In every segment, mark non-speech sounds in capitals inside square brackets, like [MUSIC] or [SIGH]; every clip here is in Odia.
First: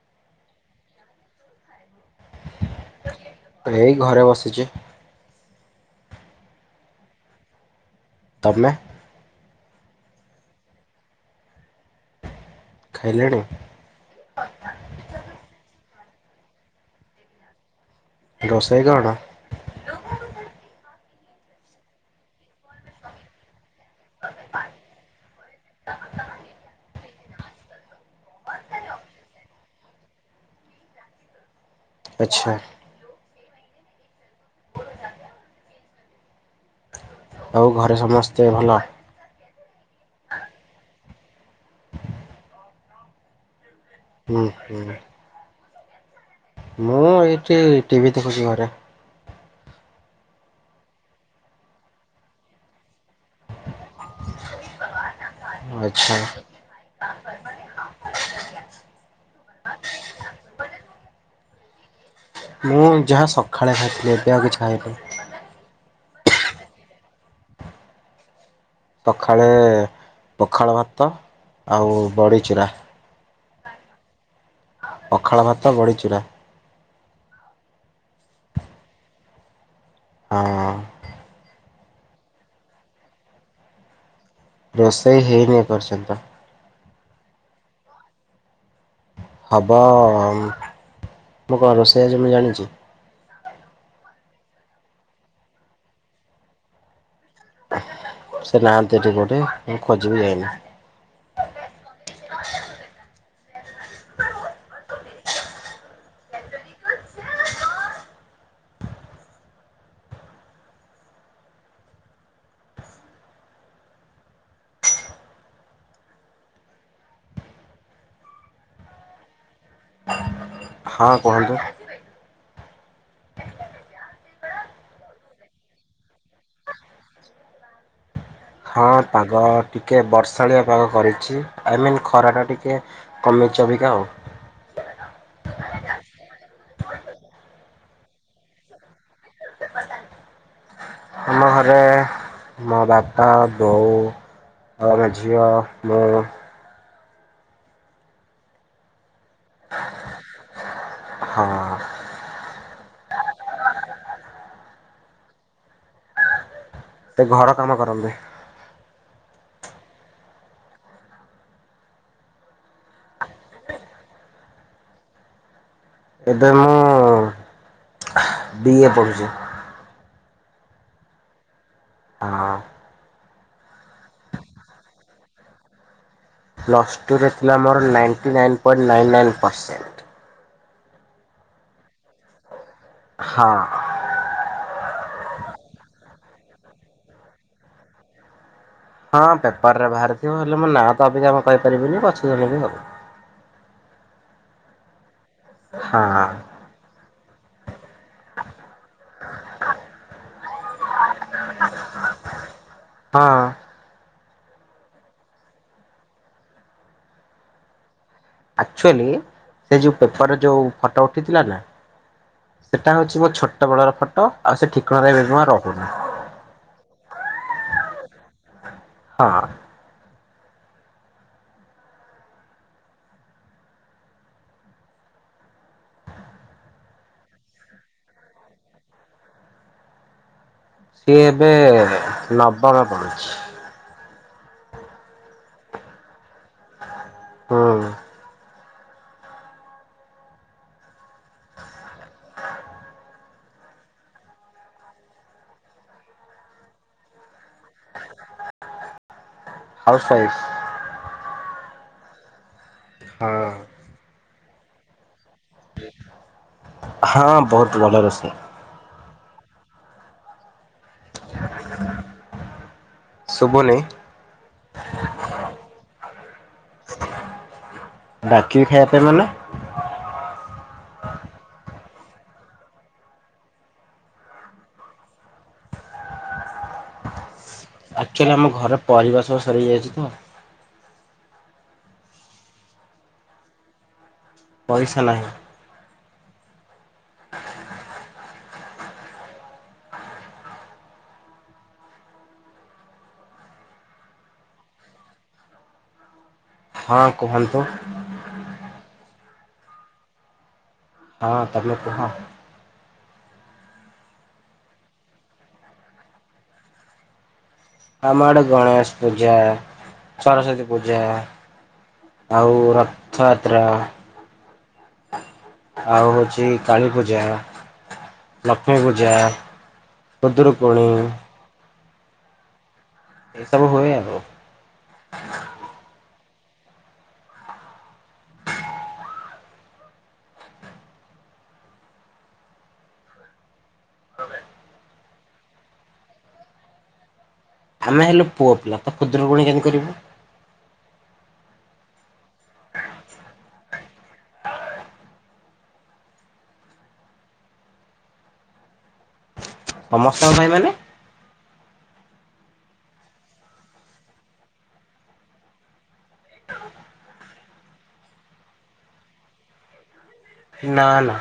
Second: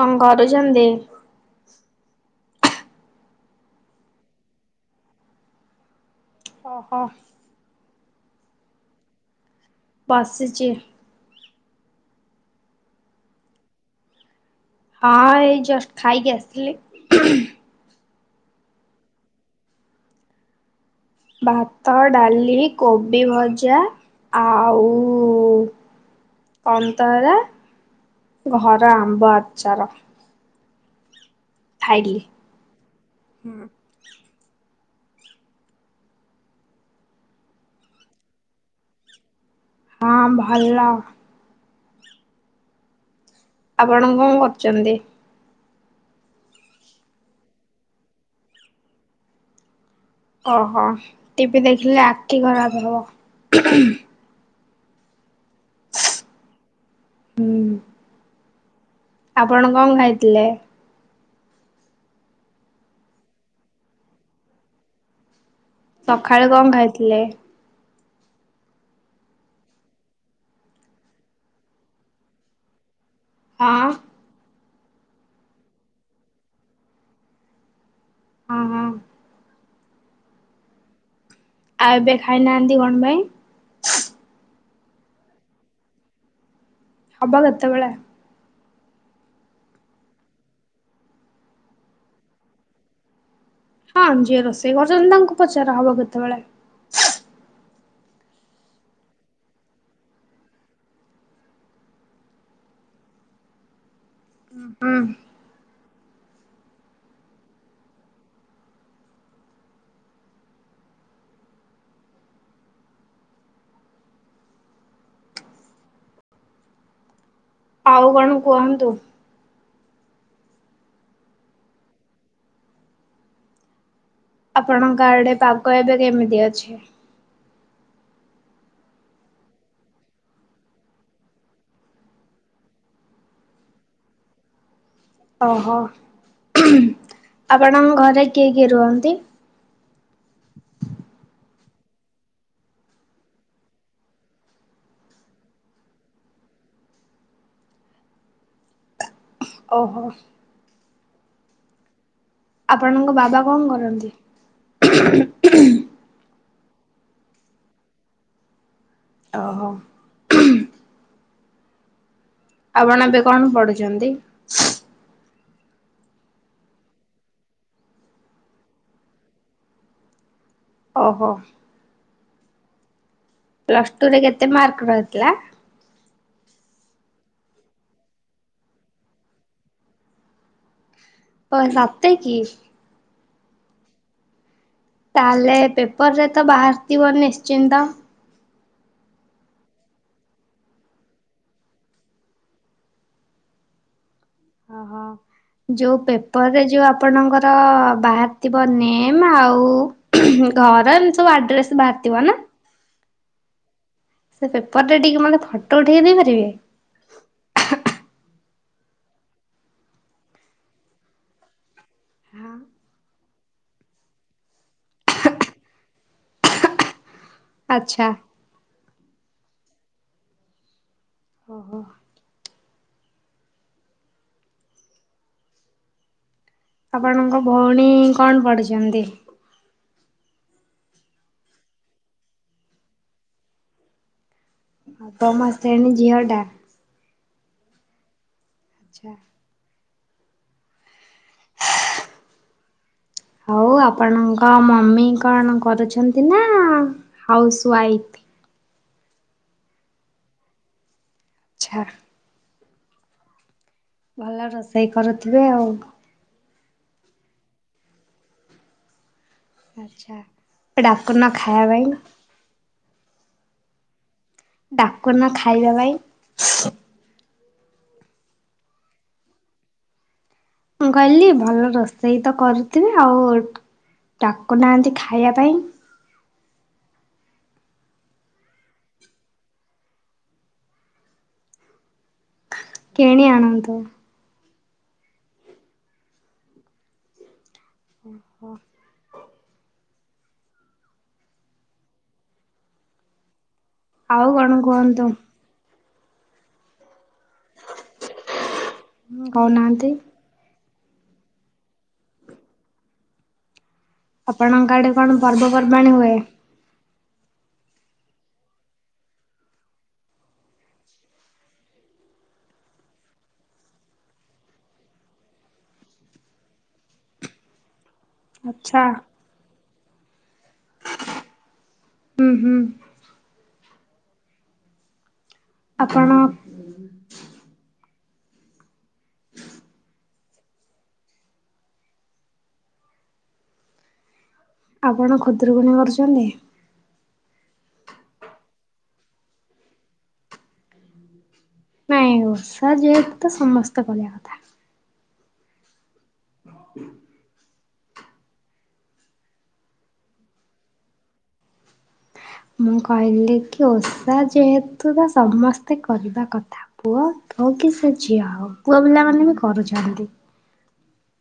କଣ କରୁଚନ୍ତି? ଏଇ ଘରେ ବସିଚି। ଓହୋ। ତମେ। ବସିଚି। ଖାଇଲେଣି? ହଁ ଏଇ ଜଷ୍ଟ ଖାଇକି ଆସିଥିଲି। ରୋସେଇ କଣ? ଭାତ, ଡାଲି, କୋବି ଭଜା। ଆଉ କନ। ତରା ଘର ଆମ୍ବ ଆଚାର। ଖାଇଲି। ଆଚ୍ଛା। ହୁଁ। ଆଉ ଘରେ ସମସ୍ତେ ଭଲ। ହଁ ଭଲ। ଆପଣ କଣ ହୁଁ ହୁଁ କରୁଛନ୍ତି। ମୁଁ ଏଇଠି ଟିଭି ଦେଖୁଛି ଘରେ। ଓହୋ ଟିଭି ଦେଖିଲେ ଆଖି ଖରାପ ହବ। ଆଚ୍ଛା। ହୁଁ ଆପଣ କଣ ଖାଇଥିଲେ? ମୁଁ ଯାହା ସକାଳେ ଖାଇଥିଲି ଏବେ ଆଉ କିଛି ଖାଇନି। ସଖାଳୁ କଣ ଖାଇଥିଲେ? ସଖାଳେ ପଖାଳ ଭାତ ଆଉ ବଡ଼ିଚୁରା। ହଁ। ପଖାଳ ଭାତ ବଢ଼ିଚୂୁରା। ହଁ ହଁ ହଁ। ଆଉ ଏବେ ଖାଇନାହାନ୍ତି କଣ ପାଇଁ? ରୋଷେଇ ହେଇନି ଏପର୍ଯୟନ୍ତ। ହବ କେତେବେଳେ? ହବ, ମୁଁ କଣ ରୋଷେଇଆ ଯେ ମୁଁ ଜାଣିଛି। ହଁ ଯିଏ ରୋଷେଇ କରୁଚନ୍ତି ତାଙ୍କୁ ପଚାର ହବ କେତେବେଳେ? ସେ ନାହାନ୍ତି ଏଠି କୋଉଠେ ମୁଁ ଖୋଜିିବି ଯାଇନି [INAUDIBLE] [INAUDIBLE] ହୁଁ। ଆଉ କଣ କୁହନ୍ତୁ? ହଁ କୁହନ୍ତୁ? ଆପଣଙ୍କ ଆଡ଼େ ପାଗ ଏବେ କେମିତି ଅଛି? ହଁ ପାଗ ଟିକେ ବର୍ଷାଳିଆ ପାଗ କରୁଛି। ଆଇମନ୍ ଖରା ଟା ଟିକେ କମି ଚି ଅବିକା ଆଉ। ଓହୋ। ଆପଣଙ୍କ ଘରେ କିଏ କିଏ ରୁହନ୍ତି? ଆମ ଘରେ ମୋ ବାପା, ବୋଉ ଆଉ ଆମ ଝିଅ, ମୁଁ ଓହୋ। ହଁ। ଆପଣଙ୍କ ବାବା କଣ କରନ୍ତି? ତ ଘର କାମ କରନ୍ତି। ଓହୋ। ଆପଣ ଏବେ କଣ ପଢୁଚନ୍ତି? ଏବେ ମୁଁ ବି ଏ ପଢ଼ୁଚି। ଓହୋ। ହଁ। ପ୍ଲସଟୁରେ କେତେ ମାର୍କ ରହିଥିଲା? ପ୍ଲସ୍ ଟୁରେ ଥିଲା ମୋର ninety nine point nine nine percent. ହଁ ସତେ କି? ହଁ। ତାହେଲେ ପେପର ରେ ତ ବାହାରିଥିବ ନିଶ୍ଚିନ୍ତ। ହଁ ପେପର ରେ ବାହାରିଥିବ। ହେଲେ ମୋ ନାଁ ତ ଅବିକା ଆ ମୁଁ କହିପାରିବିନି ପଛଗଲେ ବି ହବ। ଓହୋ ଯୋଉ ହଁ ପେପରରେ ଯୋଉ ଆ ଆପଣଙ୍କର ବାହାରି ଥିବ ନେମ ଆଉ ଘର ଏମିତି ସବୁ ଆଡ୍ରେସ୍ ବାହାର ଥିବ ନା। ହଁ। ସେ ପେପରଟା ଟିକେ ମତେ ଫଟୋ ଉଠେଇ ଦେଇ ପାରିବେ? ଆକ୍ଚୁଆଲି ସେ ଯୋଉ ପେପର ଯୋଉ ଫଟୋ ଉଠିଥିଲା ନା ସେଟା ହୋଉଚି ମୋ ଛୋଟ ବେଳର ଫଟୋ ଆଉ ସେ ଠିକଣାରେ ବି ମୁଁ ଆଉ ରୋହୁନି। ଆଛା। ହଁ। ଓହୋ। ଆପଣଙ୍କ ଭଉଣୀ କଣ ପଢ଼ୀଛନ୍ତି। ସିଏ ଏବେ ନବମ ପଢୁଛି। ନବମ ଶ୍ରେଣୀ ଝିଅ ଟା। ହୁଁ। ଆଛା। ଆଉ ଆପଣଙ୍କ ମମି କଣ କରୁଛନ୍ତି ନା ହାଉସ ୱାଇଫ। ହଁ [UNINTELLIGIBLE] ହାଉସୱାଇଫ୍। ଆଛା। ହଁ। ଭଲ ରୋଷେଇ କରୁଥିବେ ଆଉ। ହଁ ବହୁତ ଭଲ ରୋଷେଇ। ଆଛା ଡାକୁନା ଖାଇବା ପାଇଁ ସୁବୁ ନେଇଁ ଡାକୁନା ଖାଇବା ପାଇଁ ଡାକିବି ଖାଇବା ପାଇଁ ମାନେ ମୁଁ କହିଲି ଭଲ ରୋଷେଇ ତ କରୁଥିବେ ଆଉ ଡାକୁ ନାହାନ୍ତି ଖାଇବା ପାଇଁ। ଆଚୁଆଲି ଆମ ଘରେ ପରିବା ସବୁ ସରିଯାଇଛି ତ। କିଣି ଆଣନ୍ତୁ। ପଇସା ନାହିଁ। ହଁ। ଆଉ କଣ କୁହନ୍ତୁ? ହଁ କୁହନ୍ତୁ। ହଁ କଉନାହାନ୍ତି। ହଁ ତମେ କୁହ। ଆପଣଙ୍କ ଆଡେ କଣ ପର୍ବପର୍ବାଣୀ ହୁଏ? ଆମ ଆଡେ ଗଣେଶ ପୂଜା ସରସ୍ଵତୀ ପୂଜା। ଆଉ ରଥୟାତ୍ରା। ଆଉ ଅଛି କାଳୀ ପୂଜା। ଲକ୍ଷ୍ମୀ ଆଚ୍ଛା। ପୂଜା ଖୁଦୁରୁକୁଣୀ ହୁଁ ହୁଁ। ଏସବୁ ହୁଏ ଆଉ। ଆପଣ ଆପଣ ଖୁଦୁରୁକୁଣୀ କରୁଛନ୍ତି। ଆମେ ହେଲୁ ପୁଅ ପିଲା ତ ଖୁଦୁରୁକୁଣୀ କେମିତି କରିବୁ? ନାଇଁ ଓଷା ଯେହେତୁ ତ ସମସ୍ତେ କରିବା କଥା। ହ ହ [INAUDIBLE] ସମସ୍ତଙ୍କ ପାଇଁ ମାନେ ମୁଁ କହିଲି କି ଓଷା ଯେହେତୁ ତ ସମସ୍ତେ କରିବା କଥା [UNINTELLIGIBLE] କୁଅ ତୋ କି ସେ ଝିଅ ଆଉ ପୁଅ ପିଲାମାନେ ବି କରୁଛନ୍ତି। ନା ନା।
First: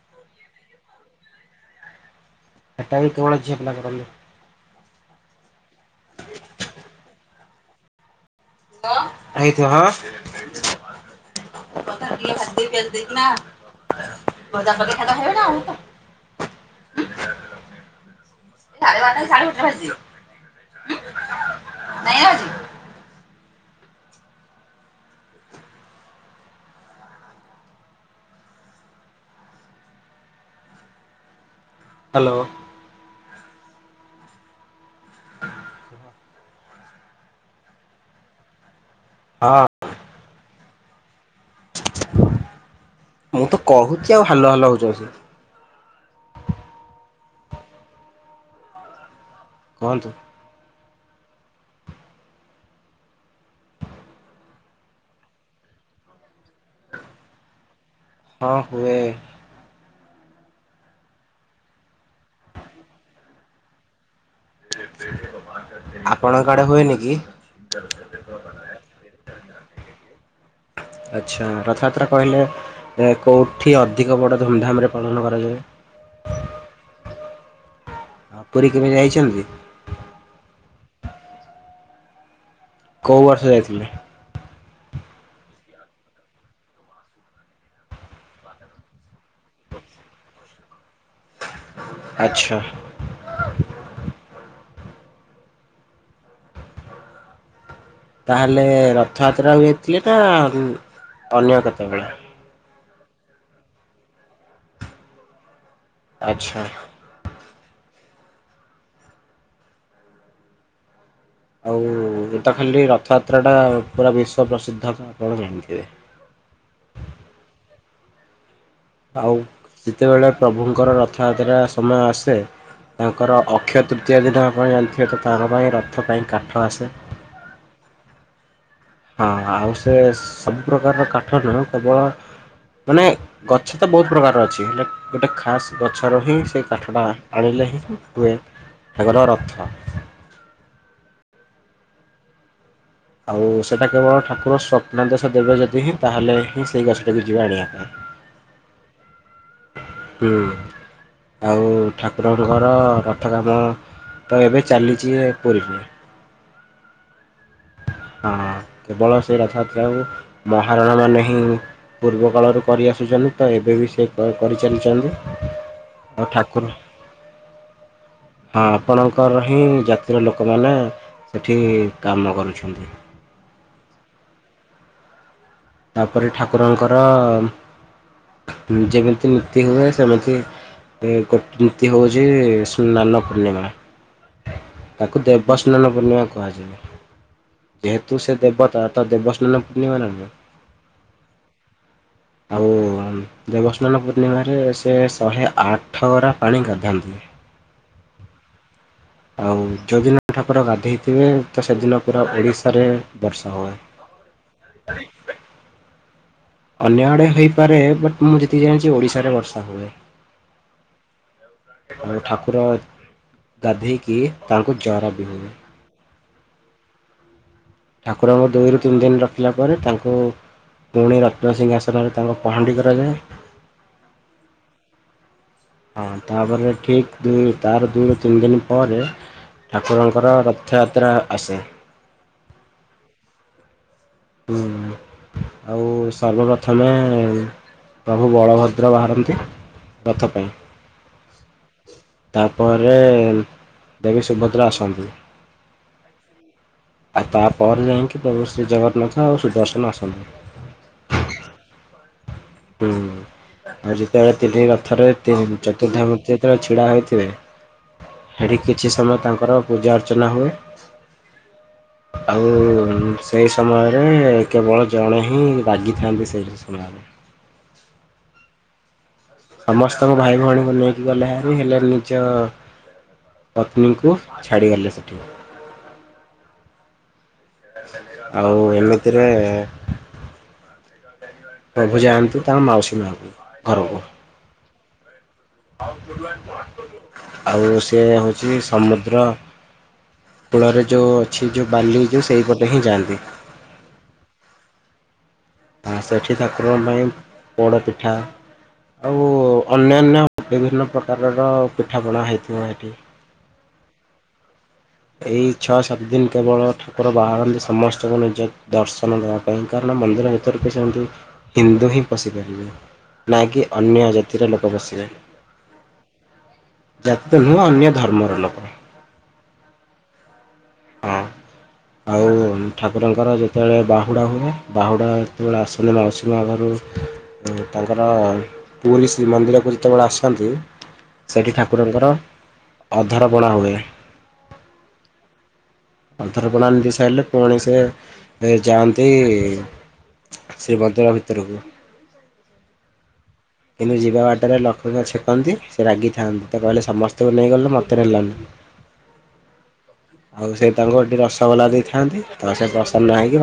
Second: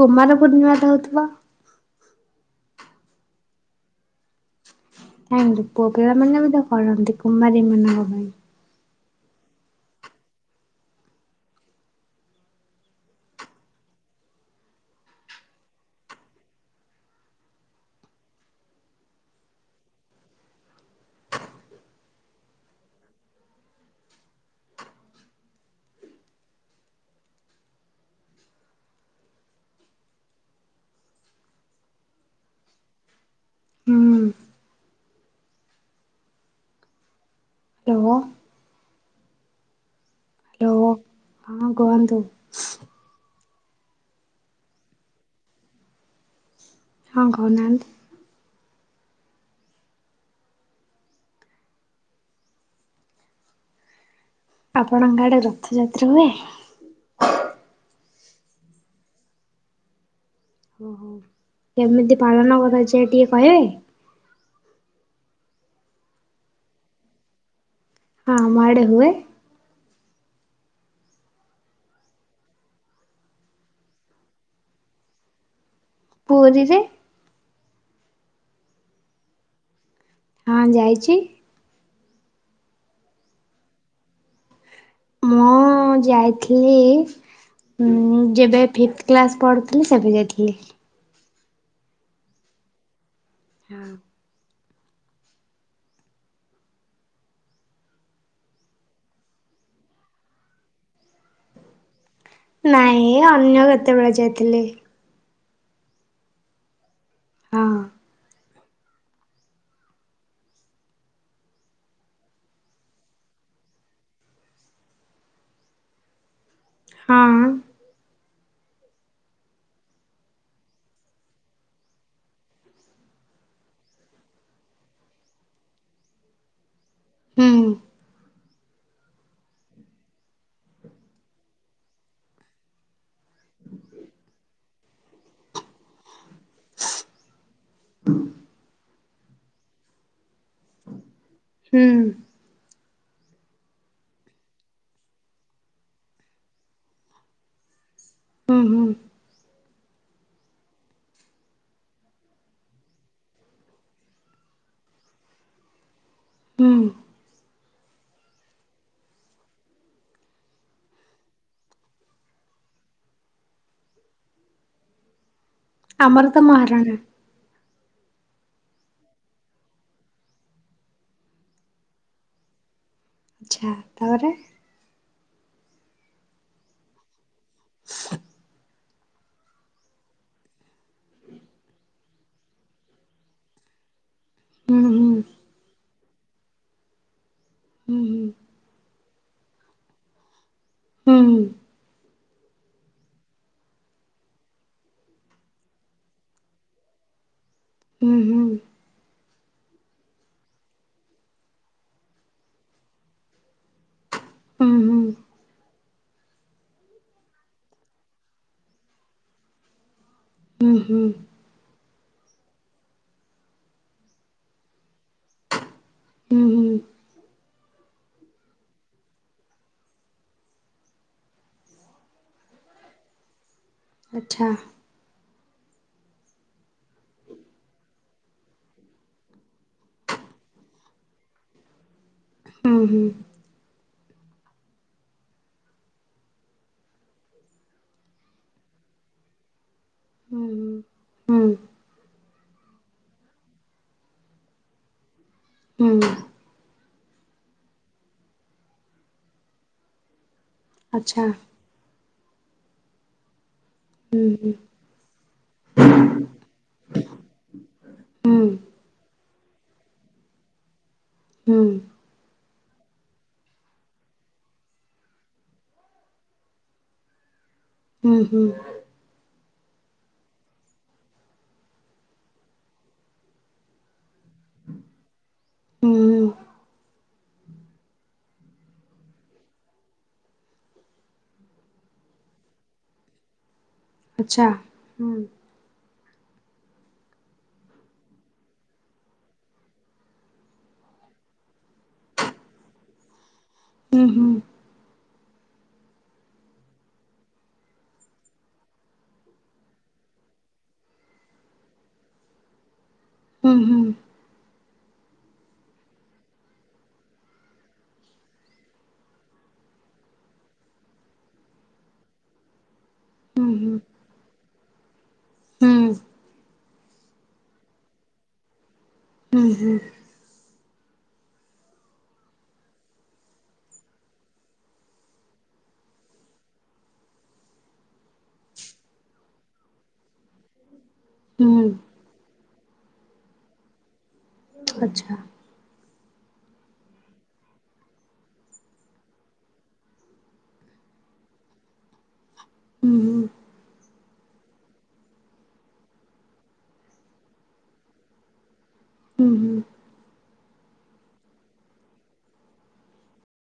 କୁମାର ପୂର୍ଣ୍ଣିମା ଟା ହଉଥିବ ସେଟା ବି କେବଳ ଝିଅପିଲା କରନ୍ତି। କାଇଁ ପୁଅ ପିଲାମାନେ ବି ତ କରନ୍ତି କୁମାରୀ ମାନଙ୍କ ପାଇଁ ଏଇଥିବ ହଁ ‌। [UNINTELLIGIBLE] [UNINTELLIGIBLE] ନାଇଁ ଆଜି। ହ୍ୟାଲୋ। ହୁଁ ହ [INAUDIBLE] ହ୍ୟାଲୋ। ହଁ। ହ୍ୟାଲୋ। ହଁ କୁହନ୍ତୁ। ମୁଁ ତ କହୁଛି ଆଉ ହାଲୋ ହାଲୋ ହଉଛ ବସିକି। ହଁ କହୁ ନାହାନ୍ତି। କୁହନ୍ତୁ। ଆପଣଙ୍କ ଆଡେ ରଥଯାତ୍ରା ହୁଏ? ହଁ ହୁଏ। ଓହୋ କେମିତି ପାଳନ କଥା ଯେ ଟିକେ କହିବେ। ଆପଣଙ୍କ ଆଡେ ହୁଏନି କି? ହଁ ମାେ ହୁଏ [INAUDIBLE] ଆଚ୍ଛା ରଥଯାତ୍ରା କହିଲେ କୋଉଁଠି ଅଧିକ ବଡ଼ ଧୁମଧାମରେ ପାଳନ କରାଯାଏ। ପରିରେ ହଁ ପୁରୀ କେମିତି ଯାଇଛନ୍ତି। କଁ ଯାଇଛି। କୋଉ ବର୍ଷ ଯାଇଥିଲେ? ହଁ ଯାଇଥିଲି। ହଁ ଯେବେ ଫିଥ କ୍ଲାସ ପଢୁଥିଲି ସେବେ ଯାଇଥିଲି। ଆଚ୍ଛା। ହଁ। ତାହେଲେ ରଥଯାତ୍ରା ଯାଇଥିଲେ ନା ଅନ୍ୟ କେତେବେଳେ ନାଇଁ ଅନ୍ୟ କେତେବେଳେ ଯାଇଥିଲି। ଆଚ୍ଛା। ହଁ ଆଉ ଗଟା ଖାଲି ରଥଯାତ୍ରା ଟା ପୁରା ବିଶ୍ଵ ପ୍ରସିଦ୍ଧ ଆପଣ ଜାଣିଥିବେ। ହ ହଁ। ଆଉ ଯେତେବେଳେ ପ୍ରଭୁଙ୍କର ରଥଯାତ୍ରା ସମୟ ଆସେ ତାଙ୍କର ଅକ୍ଷୟ ତୃତୀୟା ଦିନ ଆପଣ ଜାଣିଥିବେ ତ ତାଙ୍କ ପାଇଁ ରଥ ପାଇଁ କାଠ ଆସେ। ହୁଁ। ହଁ ଆଉ ସେ ସବୁ ପ୍ରକାରର କାଠ ନୁହ କେବଳ ମାନେ ଗଛ ତ ବୋହୁତ ପ୍ରକାର ଅଛି, ହେ ଗୋଟେ ଖାସ୍ ଗଛ ରହି ସେ କାଠ ଟା ଆଣି ହୁଏ ରଥ। ହୁଁ। ଆଉ ସେଇଟା କେବଳ ଠାକୁର ସ୍ୱପ୍ନାଦେଶ ଦେବେ ଯଦି ହିଁ ତାହେଲେ ହିଁ ସେଇ ଗଛଟାକୁ ଯିବେ ଆଣିବା ପାଇଁ। ଉଁ ହୁଁ। ହୁଁ ଆଉ ଠାକୁରଙ୍କର ରଥ କାମ ତ ଏବେ ଚାଲିଛି ପୁରୀରେ। ହୁଁ। ହଁ କେବଳ ସେ ରଥଯାତ୍ରାକୁ ମହାରଣା ମାନ ହିଁ ପୂର୍ବ କାଳରୁ କରିଆସୁଛନ୍ତି ତ ଏବେ ବି ସେ କରି ଚାଲିଛନ୍ତି। ଆଉ ଆମର ତ ଠାକୁର ମହାରଣା। ହଁ ଆପଣଙ୍କର ହିଁ ଜାତି ଲୋକମାନେ ସେଠି କାମ କରୁ ଆଚ୍ଛା ତାପରେ? ତାପରେ ଠାକୁରଙ୍କର ଯେମିତି ନୀତି ହୁଏ ସେମିତି ଦେ ଗୋ ନୀତି ହୋଉ ଯେ ସ୍ନାନ ପୂର୍ଣ୍ଣିମା ହୁଁ ତାକୁ ଦେବସ୍ନାନ ପୂର୍ଣ୍ଣିମା କୁହାଯାଏ, ହୁଁ ଯେହେତୁ ସେ ଦେବତା ତ ଦେବସ୍ନାନ ପୂର୍ଣ୍ଣିମା ନା ନୁହଁ? ହୁଁ। ଆଉ ଆଉ ଦେବସ୍ନାନ ପୂର୍ଣ୍ଣିମାରେ ସେ ଶହେ ଆଠଗରା ପାଣି ଗାଧାନ୍ତି। ହୁଁ ହୁଁ। ଆଉ ଯଦିନ ଠାକୁର ଗାଧେଇଥିବେ ତ ସେଦିନ ପୁରା ଓଡ଼ିଶାରେ ବର୍ଷା ହୁଏ। ହୁଁ ହୁଁ। ଅନ୍ୟ ଆଡେ ହେଇପାରେ ବଟ ମୁଁ ଯେତିକି ଜାଣିଚି ଓଡ଼ିଶାରେ ବର୍ଷା ହୁଏ। ଉଁ ହୁଁ। ଆଉ ଠାକୁର ଗାଧେଇକି ତାଙ୍କୁ ଜର ବି ହୁଏ। ଉଁ ହୁଁ। ଠାକୁରଙ୍କୁ ଦୁଇରୁ ତିନି ଦିନ ରଖିଲା ପରେ ତାଙ୍କୁ ପୁଣି ରତ୍ନ ସିଂହାସନରେ ତାଙ୍କ ପହାଣ୍ଡି କରାଯାଏ। ଆଚ୍ଛା। ହଁ ତାପରେ ଠିକ୍ ତାର ଦୁଇରୁ ତିନି ଦିନ ପରେ ଠାକୁରଙ୍କର ରଥଯାତ୍ରା ଆସେ। ଉଁ ହୁଁ। ହୁଁ। ଆଉ ସର୍ବପ୍ରଥମେ ପ୍ରଭୁ ବଳଭଦ୍ର ବାହାରନ୍ତି। ରଥ ହୁଁ ହୁଁ ପାଇଁ। ତାପରେ ଦେବୀ ସୁଭଦ୍ରା ଆସନ୍ତି। ହୁଁ। ଆଉ ତାପରେ ଯାଇକି ପ୍ରଭୁ ଶ୍ରୀ ଜଗନ୍ନାଥ ଆଉ ସୁଦର୍ଶନ ଆସନ୍ତି। ଆଚ୍ଛା। ହୁଁ। ଆଉ ହୁଁ ଯେତେବେଳେ ହୁଁ ତିନି ରଥରେ ତି ଚତୁର୍ଦ୍ଧାମୂର୍ତ୍ତି ଯେତେବେଳେ ଛିଡାହେଇଥିବେ ହେଠି କିଛି ସମୟ ତାଙ୍କର ପୂଜା ଅର୍ଚ୍ଚନା ହୁଏ। ହୁଁ। [UNINTELLIGIBLE] ସେଇ ସମୟରେ କେବଳ ଜଣେ ହିଁ ରାଗିଥାନ୍ତି ସେଇ ସମୟରେ। ଉଁ ହୁଁ। ସମସ୍ତଙ୍କୁ ଭାଇ ଭଉଣୀଙ୍କୁ ନେଇକି ଗଲେ ହାରି ହେଲେ ନିଜ ପତ୍ନୀଙ୍କୁ ଛାଡ଼ି ଗଲେ ସେଠି। ହୁଁ ହୁଁ ଆଉ ଏମିତିରେ ପ୍ରଭୁ ଯାଆନ୍ତି ତାଙ୍କ ମାଉସୀ ମାଙ୍କ ଘରକୁ। ଆଚ୍ଛା ହୁଁ। ଆଉ ସେ ହଉଛି ସମୁଦ୍ର କୂଳରେ ଯୋଉ ଅଛି ଯୋଉ ବାଲି ଯୋଉ ସେଇପଟେ ହିଁ ଯାଆନ୍ତି। ହୁଁ ହୁଁ। ଆ ସେଠି ଠାକୁରଙ୍କ ପାଇଁ ପୋଡ଼ପିଠା ଆଉ ଅନ୍ୟାନ୍ୟ ବିଭିନ୍ନ ପ୍ରକାରର ପିଠାପଣା ହେଇଥିବ ହେଠି। ଉଁ ହୁଁ। ଏଇ ଛଅ ସାତ ଦିନ କେବଳ ଠାକୁର ବାହାରନ୍ତି ସମସ୍ତଙ୍କୁ ନିଜ ଦର୍ଶନ ଦେବା ପାଇଁ। କାରଣ ମନ୍ଦିର ଭିତରକୁ ସେମତି ହିନ୍ଦୁ ହିଁ ପଶିପାରିବେ। ହୁଁ ହୁଁ ନାକି ହୁଁ ଅନ୍ୟ ଜାତିର ଲୋକ ପସିବେ। ହୁଁ ଜାତି ତ ନୁହଁ ଅନ୍ୟ ଧର୍ମର ଲୋକ। ହୁଁ ହୁଁ। ହଁ। ଆଉ ଠାକୁରଙ୍କର ଯେତେବେଳେ ବାହୁଡ଼ା ହୁଏ, ବାହୁଡ଼ା ଯେତେବେଳେ ଆସନ୍ତି ମାଉସୀ ମା ଘରୁ ତାଙ୍କର ପୁରୀ ଶ୍ରୀ ମନ୍ଦିରକୁ ଯେତେବେଳେ ଆସନ୍ତି ହୁଁ ହୁଁ ସେଠି ହୁଁ ଠାକୁରଙ୍କର ଅଧର ପଣା ହୁଏ। ଆଚ୍ଛା। ଅଧରପଣା ନେଇସାରିଲେ ପୁଣି ସେ ଯାଆନ୍ତି [UNINTELLIGIBLE] ଭିତରକୁ। ଉଁ ହୁଁ। କିନ୍ତୁ ଯିବା ବାଟରେ ଲକ୍ଷ୍ମୀ ମା ଛେକନ୍ତି। ସେ ରାଗିଥାନ୍ତି ତ କହିଲେ ସମସ୍ତଙ୍କୁ ନେଇଗଲେ ମୋତେ ନେଲନି। ଉଁ ହୁଁ। ଆଉ ସେ ତାଙ୍କୁ ଏଠି ରସଗୋଲା ଦେଇଥାନ୍ତି। ତ ସେ ପ୍ରସନ୍ନ ହେଇକି